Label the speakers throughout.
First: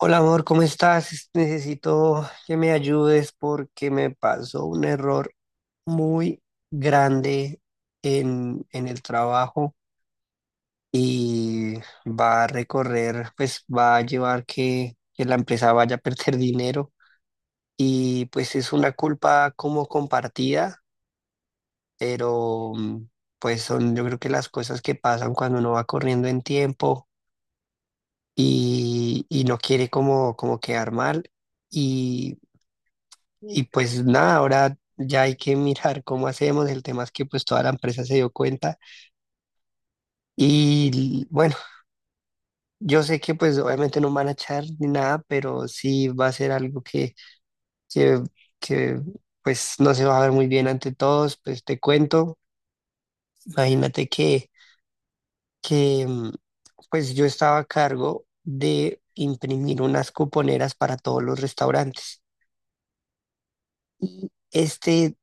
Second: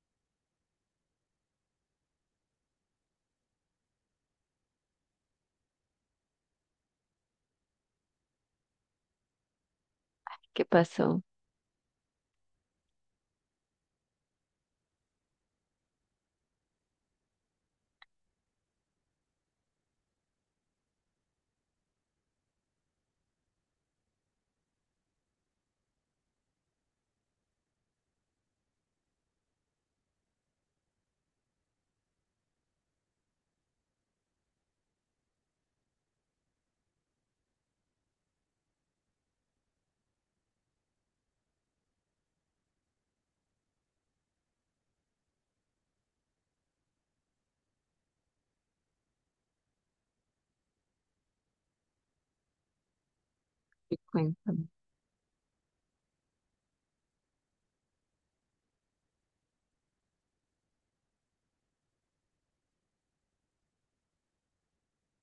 Speaker 1: Hola amor, ¿cómo estás? Necesito que me ayudes porque me pasó un error muy grande en el trabajo
Speaker 2: ¿Qué pasó?
Speaker 1: y va a recorrer, pues va a llevar que la empresa vaya a perder dinero y pues es una culpa como compartida, pero pues son yo creo que las cosas que pasan cuando uno va corriendo en tiempo y no quiere como quedar mal. Y pues nada, ahora ya hay que mirar cómo hacemos. El tema es que pues toda la empresa se dio cuenta. Y bueno, yo sé que pues obviamente no van a echar ni nada, pero sí va a ser algo que, que pues no se va a ver muy bien ante todos. Pues te cuento,
Speaker 2: ¿Qué
Speaker 1: imagínate que,
Speaker 2: cuentan?
Speaker 1: que mm, pues yo estaba a cargo de imprimir unas cuponeras para todos los restaurantes. Y este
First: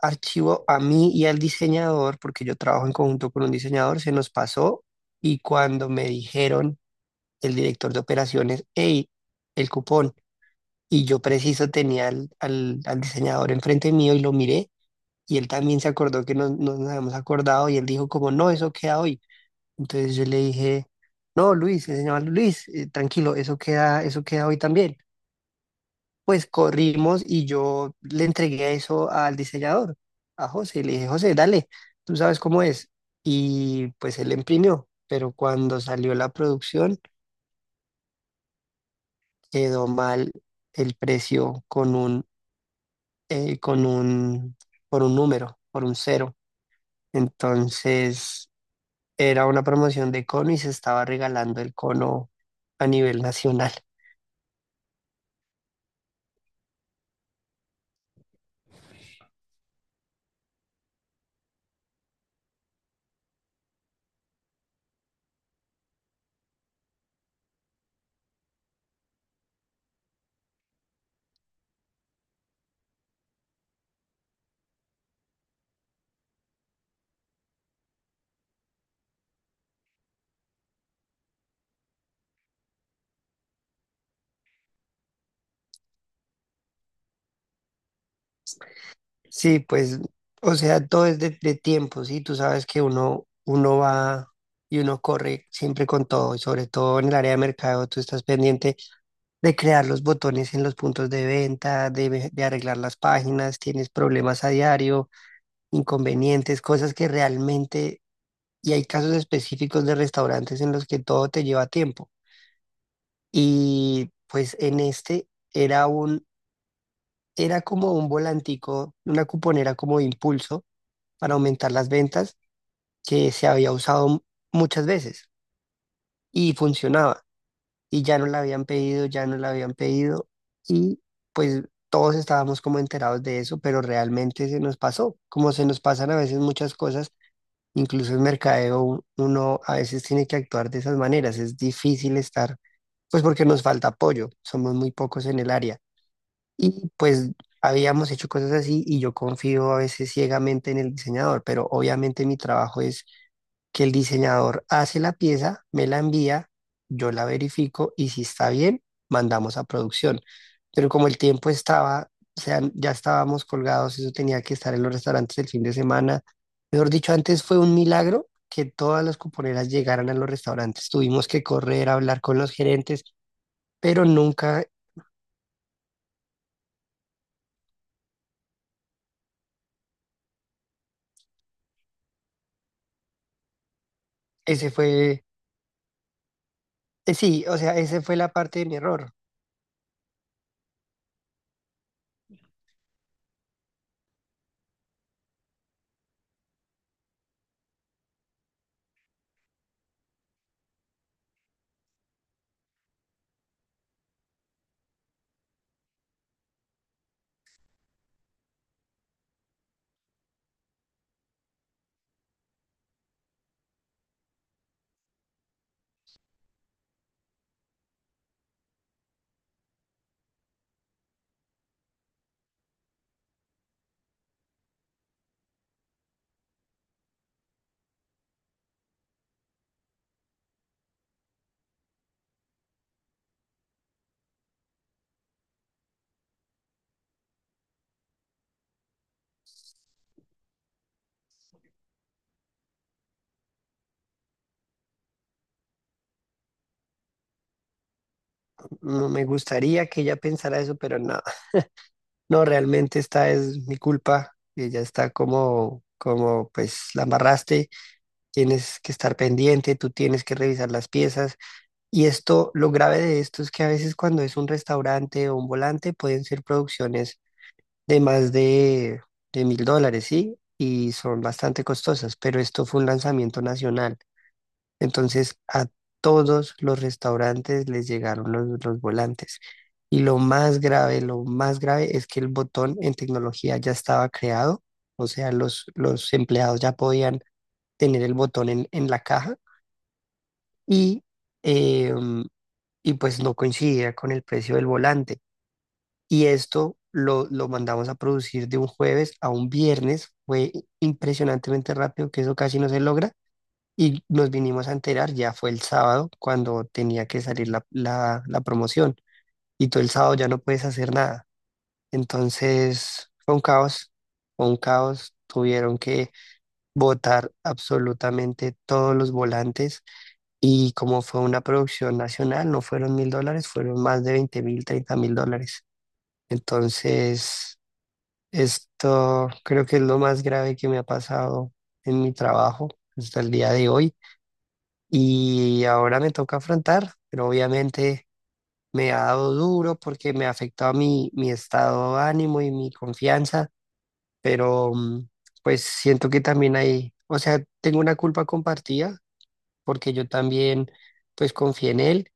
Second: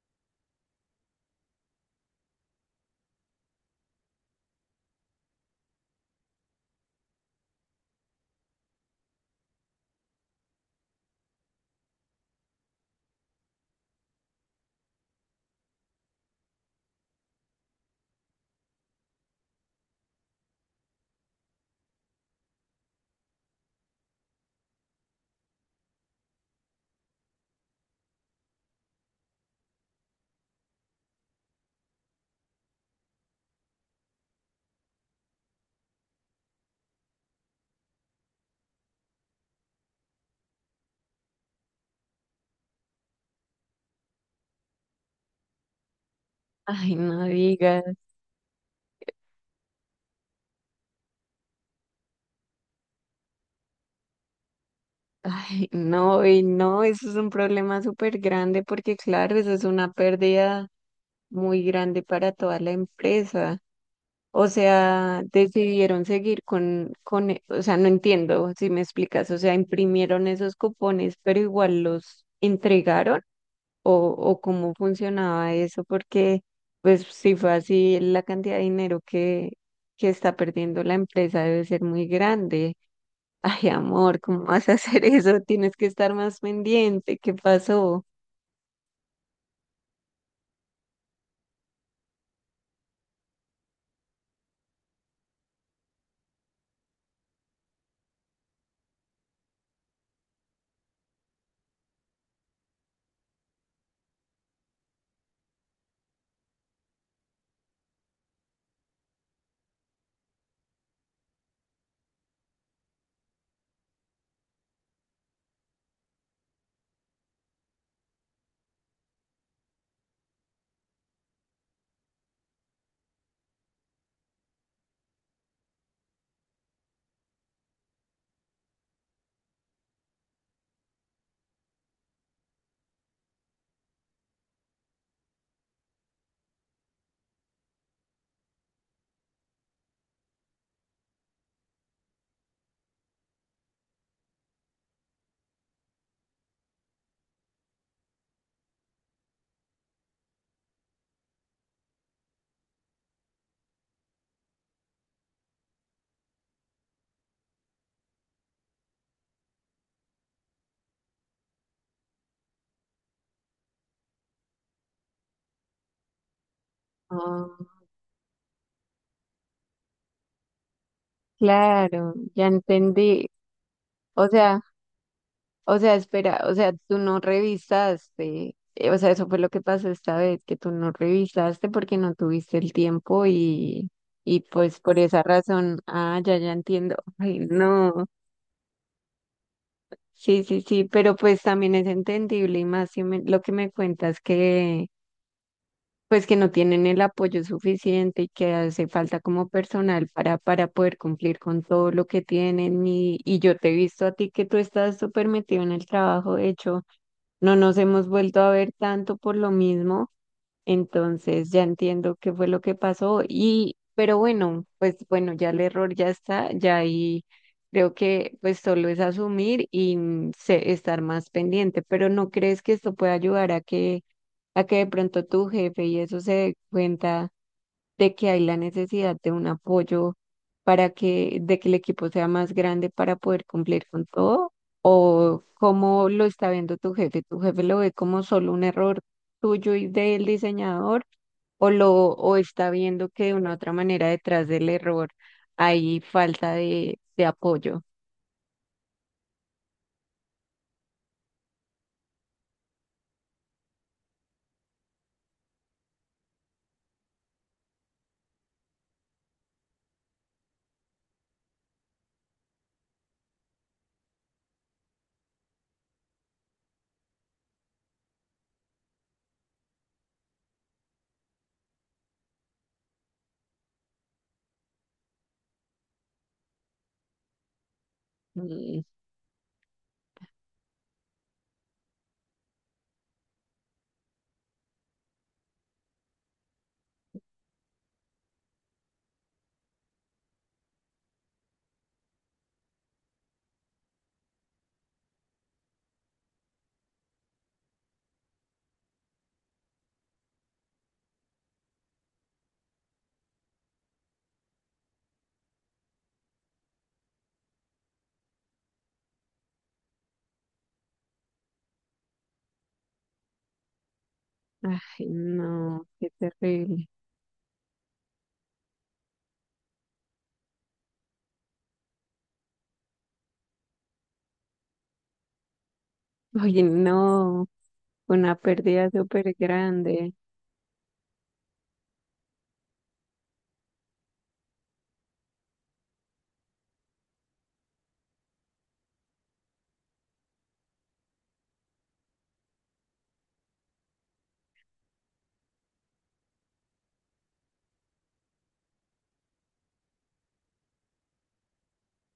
Speaker 1: archivo a mí y al diseñador, porque yo trabajo en conjunto con un diseñador, se nos pasó y cuando me dijeron el director de operaciones, hey, el cupón, y yo preciso tenía al diseñador enfrente mío y lo miré y él también se acordó que no, no nos habíamos acordado y él dijo como, no, eso queda hoy. Entonces yo le dije, no, Luis, se llama Luis, tranquilo, eso queda hoy también. Pues corrimos y yo le entregué eso al diseñador, a José. Le dije, José, dale, tú sabes cómo es. Y pues él imprimió, pero cuando salió la producción quedó mal el precio con un, por un número, por un cero.
Speaker 2: Ay, no digas.
Speaker 1: Entonces era una promoción de cono y se estaba regalando el cono a nivel nacional.
Speaker 2: Ay, no, y no, eso es un problema súper grande porque, claro, eso es una pérdida muy grande para toda la empresa. O sea, decidieron seguir o sea, no entiendo si me explicas. O sea, imprimieron esos cupones, pero igual los entregaron o, o cómo funcionaba eso, porque, pues, si fue así, la cantidad de dinero que está perdiendo la empresa debe ser muy grande. Ay, amor, ¿cómo vas a hacer eso? Tienes que estar más pendiente. ¿Qué pasó?
Speaker 1: Sí, pues, o sea, todo es de tiempo, ¿sí? Tú sabes que uno va y uno corre siempre con todo, y sobre todo en el área de mercado, tú estás pendiente de crear los botones en los puntos de venta, de arreglar las páginas, tienes problemas a diario, inconvenientes, cosas que realmente, y hay casos específicos de restaurantes en los que todo te lleva tiempo. Y pues en este era como un volantico, una cuponera como de impulso para aumentar las ventas que se había usado muchas veces y funcionaba y ya no la habían pedido y pues todos estábamos como enterados de eso, pero realmente se nos pasó, como se nos pasan a veces muchas cosas, incluso en mercadeo uno a veces tiene que actuar de esas maneras, es difícil estar, pues porque nos falta apoyo, somos muy pocos en el área y pues... Habíamos hecho cosas así y yo confío a veces ciegamente en el diseñador, pero obviamente mi trabajo es que el diseñador hace la pieza, me la envía, yo la verifico y si está bien, mandamos a producción. Pero como el tiempo estaba, o sea, ya estábamos colgados, eso tenía que estar en los restaurantes el fin de semana. Mejor dicho, antes
Speaker 2: Ah,
Speaker 1: fue un milagro que todas las cuponeras llegaran a los restaurantes. Tuvimos que correr,
Speaker 2: claro,
Speaker 1: hablar con
Speaker 2: ya
Speaker 1: los gerentes,
Speaker 2: entendí.
Speaker 1: pero
Speaker 2: O sea,
Speaker 1: nunca
Speaker 2: o sea, espera, o sea, tú no revisaste. O sea, eso fue lo que pasó esta vez, que tú no revisaste porque no tuviste el tiempo y
Speaker 1: ese
Speaker 2: pues por esa
Speaker 1: fue,
Speaker 2: razón, ah, ya, ya entiendo. Ay,
Speaker 1: sí, o sea, esa
Speaker 2: no.
Speaker 1: fue la parte de mi error.
Speaker 2: Sí, sí, sí, pero pues también es entendible y más si lo que me cuentas que pues que no tienen el apoyo suficiente y que hace falta como personal para poder cumplir con todo lo que tienen. Y yo te he visto a ti que tú estás súper metido en el trabajo, de hecho, no nos hemos vuelto a ver tanto por lo mismo, entonces ya entiendo qué fue lo que pasó y, pero bueno, pues bueno, ya el error ya está, ya ahí creo que pues solo es asumir y estar más pendiente, pero ¿no crees que esto puede ayudar a a que de pronto tu jefe y eso se dé cuenta de que hay la necesidad de un apoyo para de que el equipo sea más grande para poder cumplir con todo? ¿O cómo lo está viendo tu jefe? ¿Tu jefe lo ve como solo un error tuyo y del diseñador? O está viendo que de una u otra manera detrás del error hay falta de apoyo?
Speaker 1: No me gustaría que ella pensara eso, pero no. No, realmente esta es mi culpa, que ya está como, como pues la amarraste, tienes que estar pendiente, tú tienes que revisar las piezas. Y esto, lo grave de esto es que a veces cuando es un restaurante o un volante pueden ser producciones de más de, de mil dólares, ¿sí? Y son bastante costosas, pero esto fue un lanzamiento nacional. Entonces a todos los restaurantes les llegaron los,
Speaker 2: Mm.
Speaker 1: los volantes. Y lo más grave es que el botón en tecnología ya estaba creado, o sea, los empleados ya podían tener el botón en la caja y, eh, y pues no coincidía con el precio del volante. Y esto lo mandamos a producir de un jueves a un viernes, fue impresionantemente rápido, que eso casi no se logra, y nos vinimos a enterar, ya fue el sábado, cuando tenía que salir la promoción. Y todo el sábado ya no puedes hacer nada. Entonces fue un caos, fue un
Speaker 2: Ay,
Speaker 1: caos. Tuvieron
Speaker 2: no, qué
Speaker 1: que
Speaker 2: terrible.
Speaker 1: botar absolutamente todos los volantes. Y como fue una producción nacional, no fueron $1.000, fueron más de $20.000, $30.000.
Speaker 2: Oye, no,
Speaker 1: Entonces,
Speaker 2: una pérdida
Speaker 1: esto
Speaker 2: súper
Speaker 1: creo que es lo
Speaker 2: grande.
Speaker 1: más grave que me ha pasado en mi trabajo hasta el día de hoy. Y ahora me toca afrontar, pero obviamente me ha dado duro porque me ha afectado mi estado de ánimo y mi confianza, pero pues siento que también hay, o sea, tengo una culpa compartida porque yo también pues confié en él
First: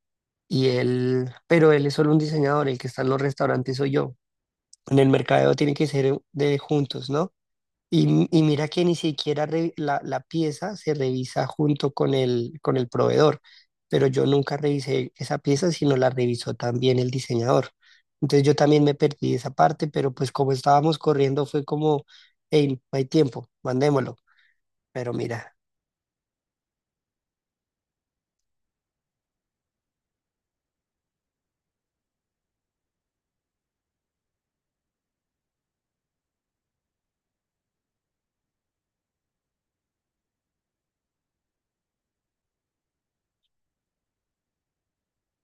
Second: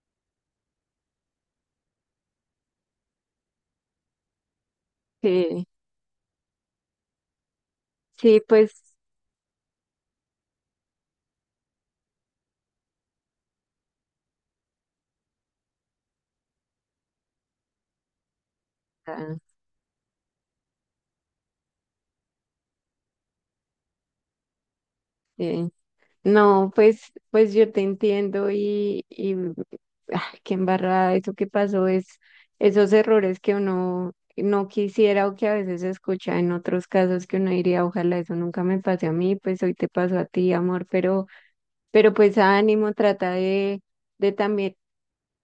Speaker 1: y él, pero él es solo un diseñador, el que está en los restaurantes soy yo. En el mercadeo
Speaker 2: Sí,
Speaker 1: tiene que ser de juntos, ¿no? Y,
Speaker 2: sí,
Speaker 1: y mira que
Speaker 2: pues,
Speaker 1: ni siquiera la pieza se revisa junto con el proveedor, pero yo nunca revisé esa pieza, sino la revisó también el diseñador. Entonces yo también me perdí
Speaker 2: ah,
Speaker 1: esa parte, pero pues como estábamos corriendo fue como, hey, no hay tiempo, mandémoslo. Pero mira,
Speaker 2: sí. No, pues, pues yo te entiendo y ay, qué embarrada, eso que pasó es esos errores que uno no quisiera, o que a veces se escucha en otros casos que uno diría, ojalá eso nunca me pase a mí, pues hoy te pasó a ti, amor, pero pues ánimo, trata de también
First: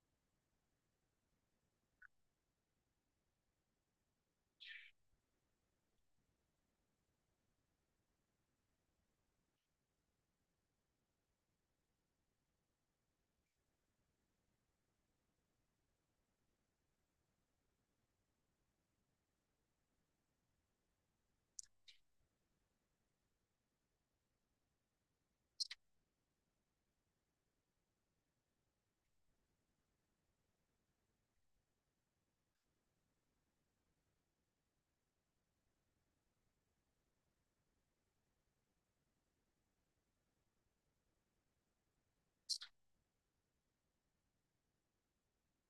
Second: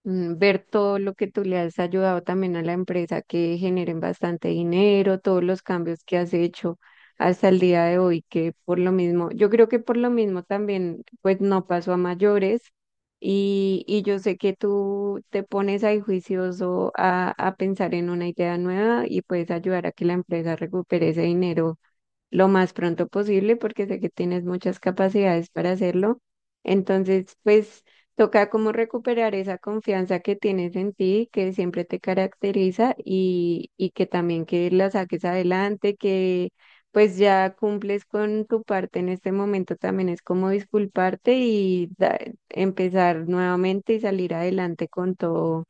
Speaker 2: ver todo lo que tú le has ayudado también a la empresa, que generen bastante dinero, todos los cambios que has hecho hasta el día de hoy, que por lo mismo, yo creo que por lo mismo también, pues no pasó a mayores y yo sé que tú te pones ahí juicioso a pensar en una idea nueva y puedes ayudar a que la empresa recupere ese dinero lo más pronto posible porque sé que tienes muchas capacidades para hacerlo. Entonces, pues toca como recuperar esa confianza que tienes en ti, que siempre te caracteriza y que también que la saques adelante, que pues ya cumples con tu parte en este momento, también es como disculparte y empezar nuevamente y salir adelante con todo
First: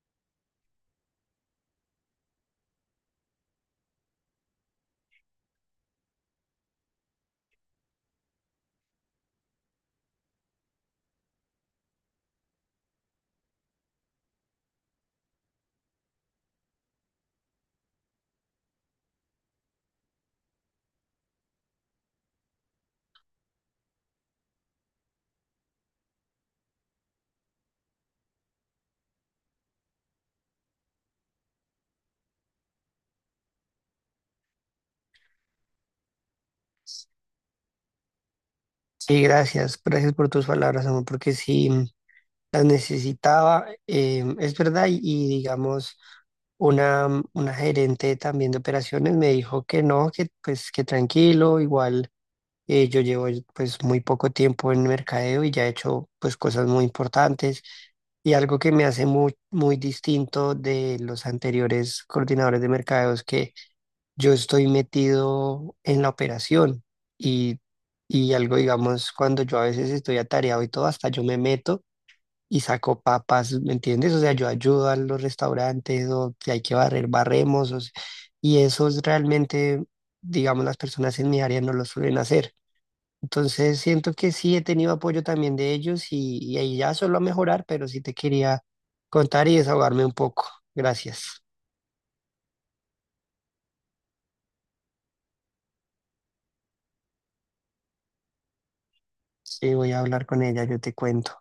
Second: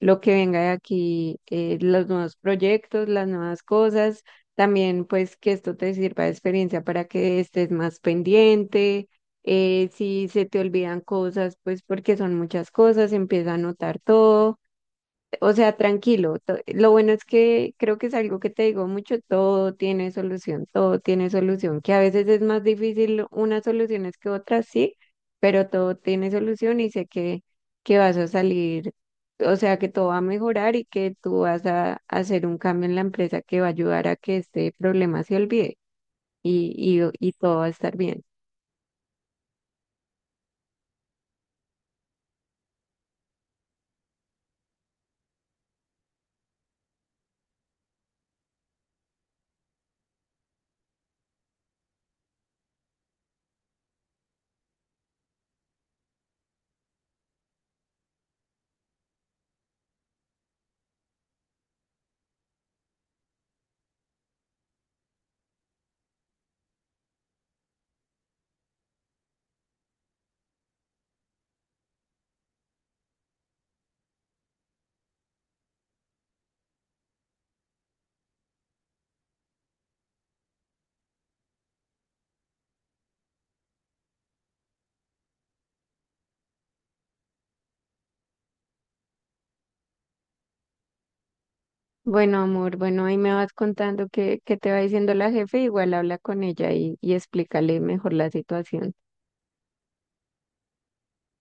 Speaker 2: lo que venga de aquí, los nuevos proyectos, las nuevas cosas, también pues que esto te sirva de experiencia para que estés más pendiente, si se te olvidan cosas, pues porque son muchas cosas, empieza a anotar todo, o sea, tranquilo. Lo bueno es que creo que es algo que te digo mucho, todo tiene solución, que a veces es más difícil unas soluciones que otras, sí, pero todo tiene solución y sé que vas a salir, o sea, que todo va a mejorar y que tú vas a hacer un cambio en la empresa que va a ayudar a que este problema se olvide y, y todo va a estar bien.
Speaker 1: sí, gracias, gracias por tus palabras, amor, porque sí, las necesitaba, es verdad, y digamos, una gerente también de operaciones me dijo que no, que pues que tranquilo, igual yo llevo pues muy poco tiempo en mercadeo y ya he hecho pues cosas muy importantes y algo que me hace muy, muy distinto de los anteriores coordinadores de mercadeo es que yo estoy metido en la operación y, y algo, digamos, cuando yo a veces estoy atareado y todo, hasta yo me meto y saco papas, ¿me entiendes? O sea, yo ayudo a los restaurantes o si hay que barrer, barremos. O si- Y eso es realmente, digamos, las personas en mi área no lo suelen hacer. Entonces siento que sí he tenido apoyo también de ellos y ahí ya solo a mejorar, pero sí te quería contar y desahogarme un poco. Gracias.
Speaker 2: Bueno, amor, bueno, ahí me vas contando qué, qué te va diciendo la jefe, igual habla con ella y explícale mejor la situación.
Speaker 1: Sí, voy a hablar con ella, yo te cuento.